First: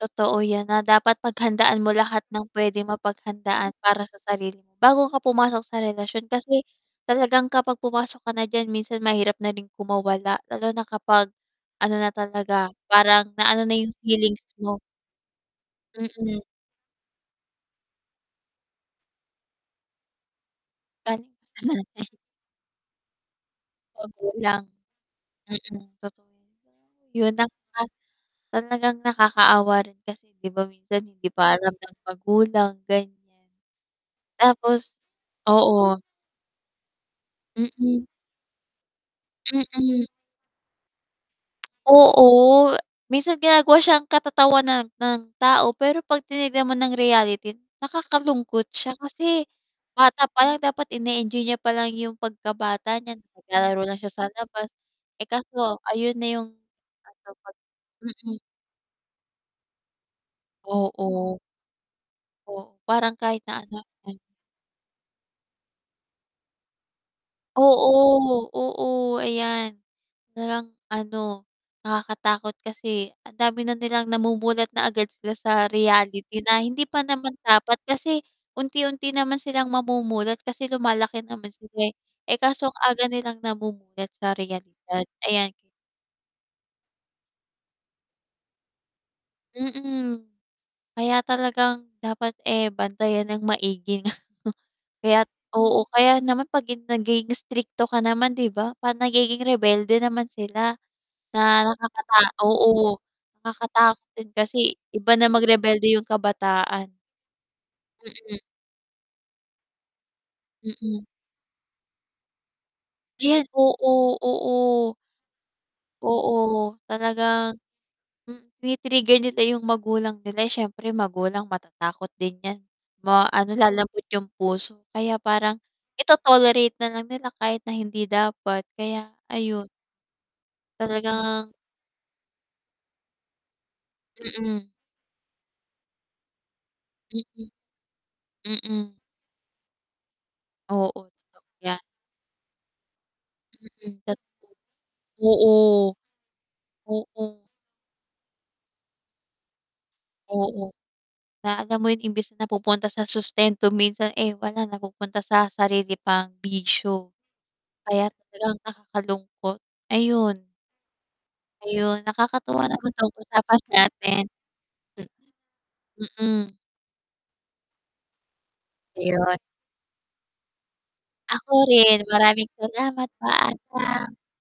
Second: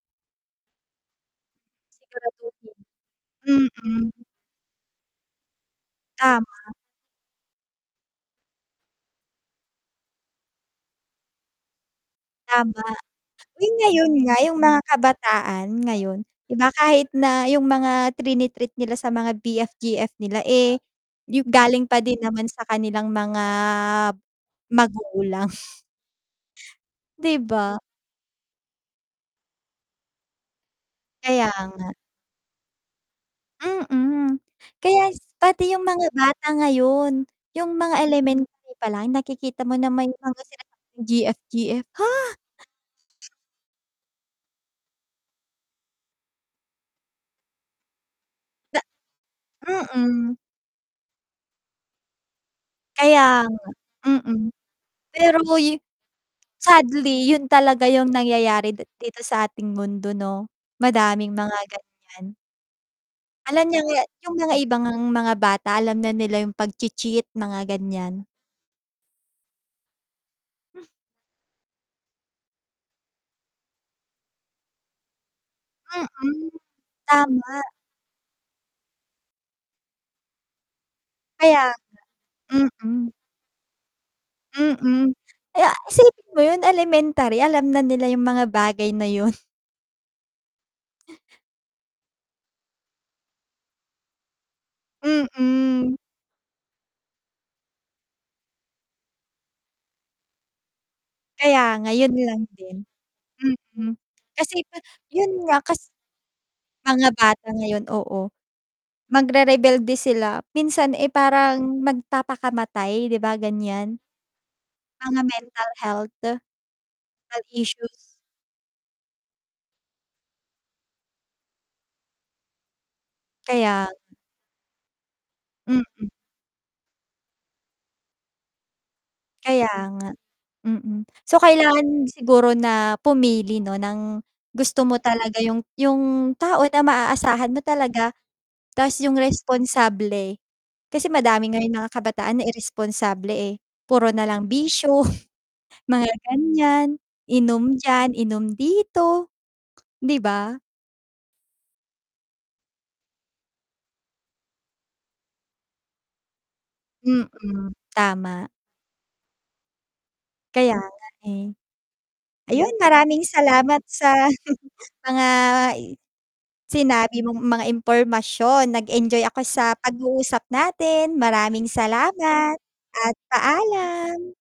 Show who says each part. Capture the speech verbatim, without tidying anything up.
Speaker 1: Totoo 'yan, na dapat paghandaan mo lahat ng pwedeng
Speaker 2: Siguraduhin.
Speaker 1: mapaghandaan para sa
Speaker 2: Mm.
Speaker 1: sarili mo, bago ka pumasok sa relasyon. Kasi
Speaker 2: Tama.
Speaker 1: talagang kapag pumasok ka na diyan minsan mahirap na rin kumawala, lalo na kapag ano na talaga,
Speaker 2: Tama.
Speaker 1: parang na ano
Speaker 2: Uy,
Speaker 1: na 'yung
Speaker 2: ngayon nga,
Speaker 1: feelings
Speaker 2: 'yung mga
Speaker 1: mo.
Speaker 2: kabataan ngayon,
Speaker 1: Mm.
Speaker 2: 'di ba, kahit na 'yung mga trini-treat nila sa mga B-F, G-F, nila, eh,
Speaker 1: Galing
Speaker 2: yung
Speaker 1: sa
Speaker 2: galing pa
Speaker 1: nanay.
Speaker 2: din naman sa kanilang mga
Speaker 1: Magulang.
Speaker 2: magulang.
Speaker 1: Mm, totoo yun. 'Yun
Speaker 2: Di
Speaker 1: na
Speaker 2: ba?
Speaker 1: nga. Talagang nakakaawa rin kasi, di ba, minsan hindi
Speaker 2: Kaya
Speaker 1: pa alam
Speaker 2: nga.
Speaker 1: ng magulang gan'yan.
Speaker 2: Mm,
Speaker 1: Tapos
Speaker 2: kaya pati yung
Speaker 1: oo.
Speaker 2: mga bata ngayon, yung mga
Speaker 1: Mm.
Speaker 2: elementary palang nakikita mo na
Speaker 1: Mm.
Speaker 2: may mga sinasabi G-F-G-F ha?
Speaker 1: Oo, minsan ginagawa siya katatawanan ng tao pero 'pag tinignan mo ng reality nakakalungkot
Speaker 2: Na
Speaker 1: siya, kasi bata
Speaker 2: Mm.
Speaker 1: palang dapat ine-enjoy niya palang yung pagkabata niya
Speaker 2: Kaya
Speaker 1: na
Speaker 2: nga,
Speaker 1: naglalaro lang siya sa
Speaker 2: mm,
Speaker 1: labas. Eh,
Speaker 2: pero yu
Speaker 1: kaso ayun na yung
Speaker 2: sadly,
Speaker 1: ano,
Speaker 2: 'yun
Speaker 1: 'pag
Speaker 2: talaga 'yung
Speaker 1: mm.
Speaker 2: nangyayari di dito sa ating mundo 'no, madaming
Speaker 1: Oo.
Speaker 2: mga gan'yan.
Speaker 1: O parang kahit na
Speaker 2: Alam
Speaker 1: ano,
Speaker 2: niya nga
Speaker 1: yan.
Speaker 2: yung mga iba ngang mga bata alam na nila yung pagchi-cheat, mga gan'yan.
Speaker 1: Oo, oo, ayan nalang ano, nakakatakot kasi ang dami na nilang namumulat na agad sila sa reality
Speaker 2: Mm.
Speaker 1: na hindi pa naman
Speaker 2: Tama.
Speaker 1: dapat. Kasi unti-unti naman silang mamumulat kasi lumalaki naman
Speaker 2: Kaya nga.
Speaker 1: sila, eh. Eh, kaso agad
Speaker 2: Mm.
Speaker 1: nilang namumulat sa realidad,
Speaker 2: Mm.
Speaker 1: ayan.
Speaker 2: Eh, isipin mo 'yun elementary, alam na nila yung mga bagay na 'yun.
Speaker 1: Mm, kaya talagang dapat, eh, bantayan ng maigi. Kaya't oo
Speaker 2: Mm.
Speaker 1: kaya naman 'pag hin naging istrikto ka naman di ba parang nagiging rebelde naman sila
Speaker 2: Kaya
Speaker 1: na
Speaker 2: ngayon
Speaker 1: nakakata
Speaker 2: lang din.
Speaker 1: oo,
Speaker 2: Mm,
Speaker 1: nakakatakot din
Speaker 2: kasi
Speaker 1: kasi, iba na
Speaker 2: yun nga kas
Speaker 1: magrebelde yung kabataan.
Speaker 2: Mga bata ngayon oo,
Speaker 1: Mm.
Speaker 2: magrerebelde sila minsan,
Speaker 1: Mm.
Speaker 2: eh, parang magpapakamatay, 'di ba,
Speaker 1: Ayan,
Speaker 2: gan'yan.
Speaker 1: oo, oo.
Speaker 2: Mga mental health.
Speaker 1: Oo,
Speaker 2: Health
Speaker 1: talagang
Speaker 2: issues.
Speaker 1: mm, tini-trigger nila 'yung magulang nila. Eh, siyempre magulang matatakot din yan. Ma ano,
Speaker 2: Kaya.
Speaker 1: lalambot yung puso kaya parang
Speaker 2: Mm.
Speaker 1: ito-tolerate nalang nila kahit na hindi dapat, kaya
Speaker 2: Kaya
Speaker 1: ayun.
Speaker 2: nga, mm. So,
Speaker 1: Talagang
Speaker 2: kailangan siguro na pumili 'no ng
Speaker 1: Mm.
Speaker 2: gusto mo talaga yung yung tao na
Speaker 1: Mm,
Speaker 2: maaasahan mo talaga tas
Speaker 1: mm.
Speaker 2: yung responsable. Kasi
Speaker 1: Oo,
Speaker 2: madami
Speaker 1: totoo
Speaker 2: ngayon
Speaker 1: yan.
Speaker 2: mga kabataan na iresponsable, eh.
Speaker 1: Mm,
Speaker 2: Puro
Speaker 1: tot
Speaker 2: nalang bisyo
Speaker 1: oo.
Speaker 2: mga gan'yan,
Speaker 1: Oo.
Speaker 2: inom diyan, inom dito, di ba?
Speaker 1: Oo, na alam mo yun, imbis na napupunta sa sustento minsan, eh, wala napupunta sa sarili pang bisyo.
Speaker 2: Mm,
Speaker 1: Kaya
Speaker 2: tama.
Speaker 1: talagang nakakalungkot, ayun.
Speaker 2: Kaya nga, eh.
Speaker 1: Ayun, nakakatuwa
Speaker 2: Ayun
Speaker 1: naman 'tong
Speaker 2: maraming
Speaker 1: usapan
Speaker 2: salamat
Speaker 1: natin,
Speaker 2: sa mga
Speaker 1: mm.
Speaker 2: sinabi mong mga impormasyon, nag-enjoy
Speaker 1: Ayun.
Speaker 2: ako sa pag-uusap natin.
Speaker 1: Ako
Speaker 2: Maraming
Speaker 1: rin maraming
Speaker 2: salamat
Speaker 1: salamat
Speaker 2: at
Speaker 1: paalam.
Speaker 2: paalam.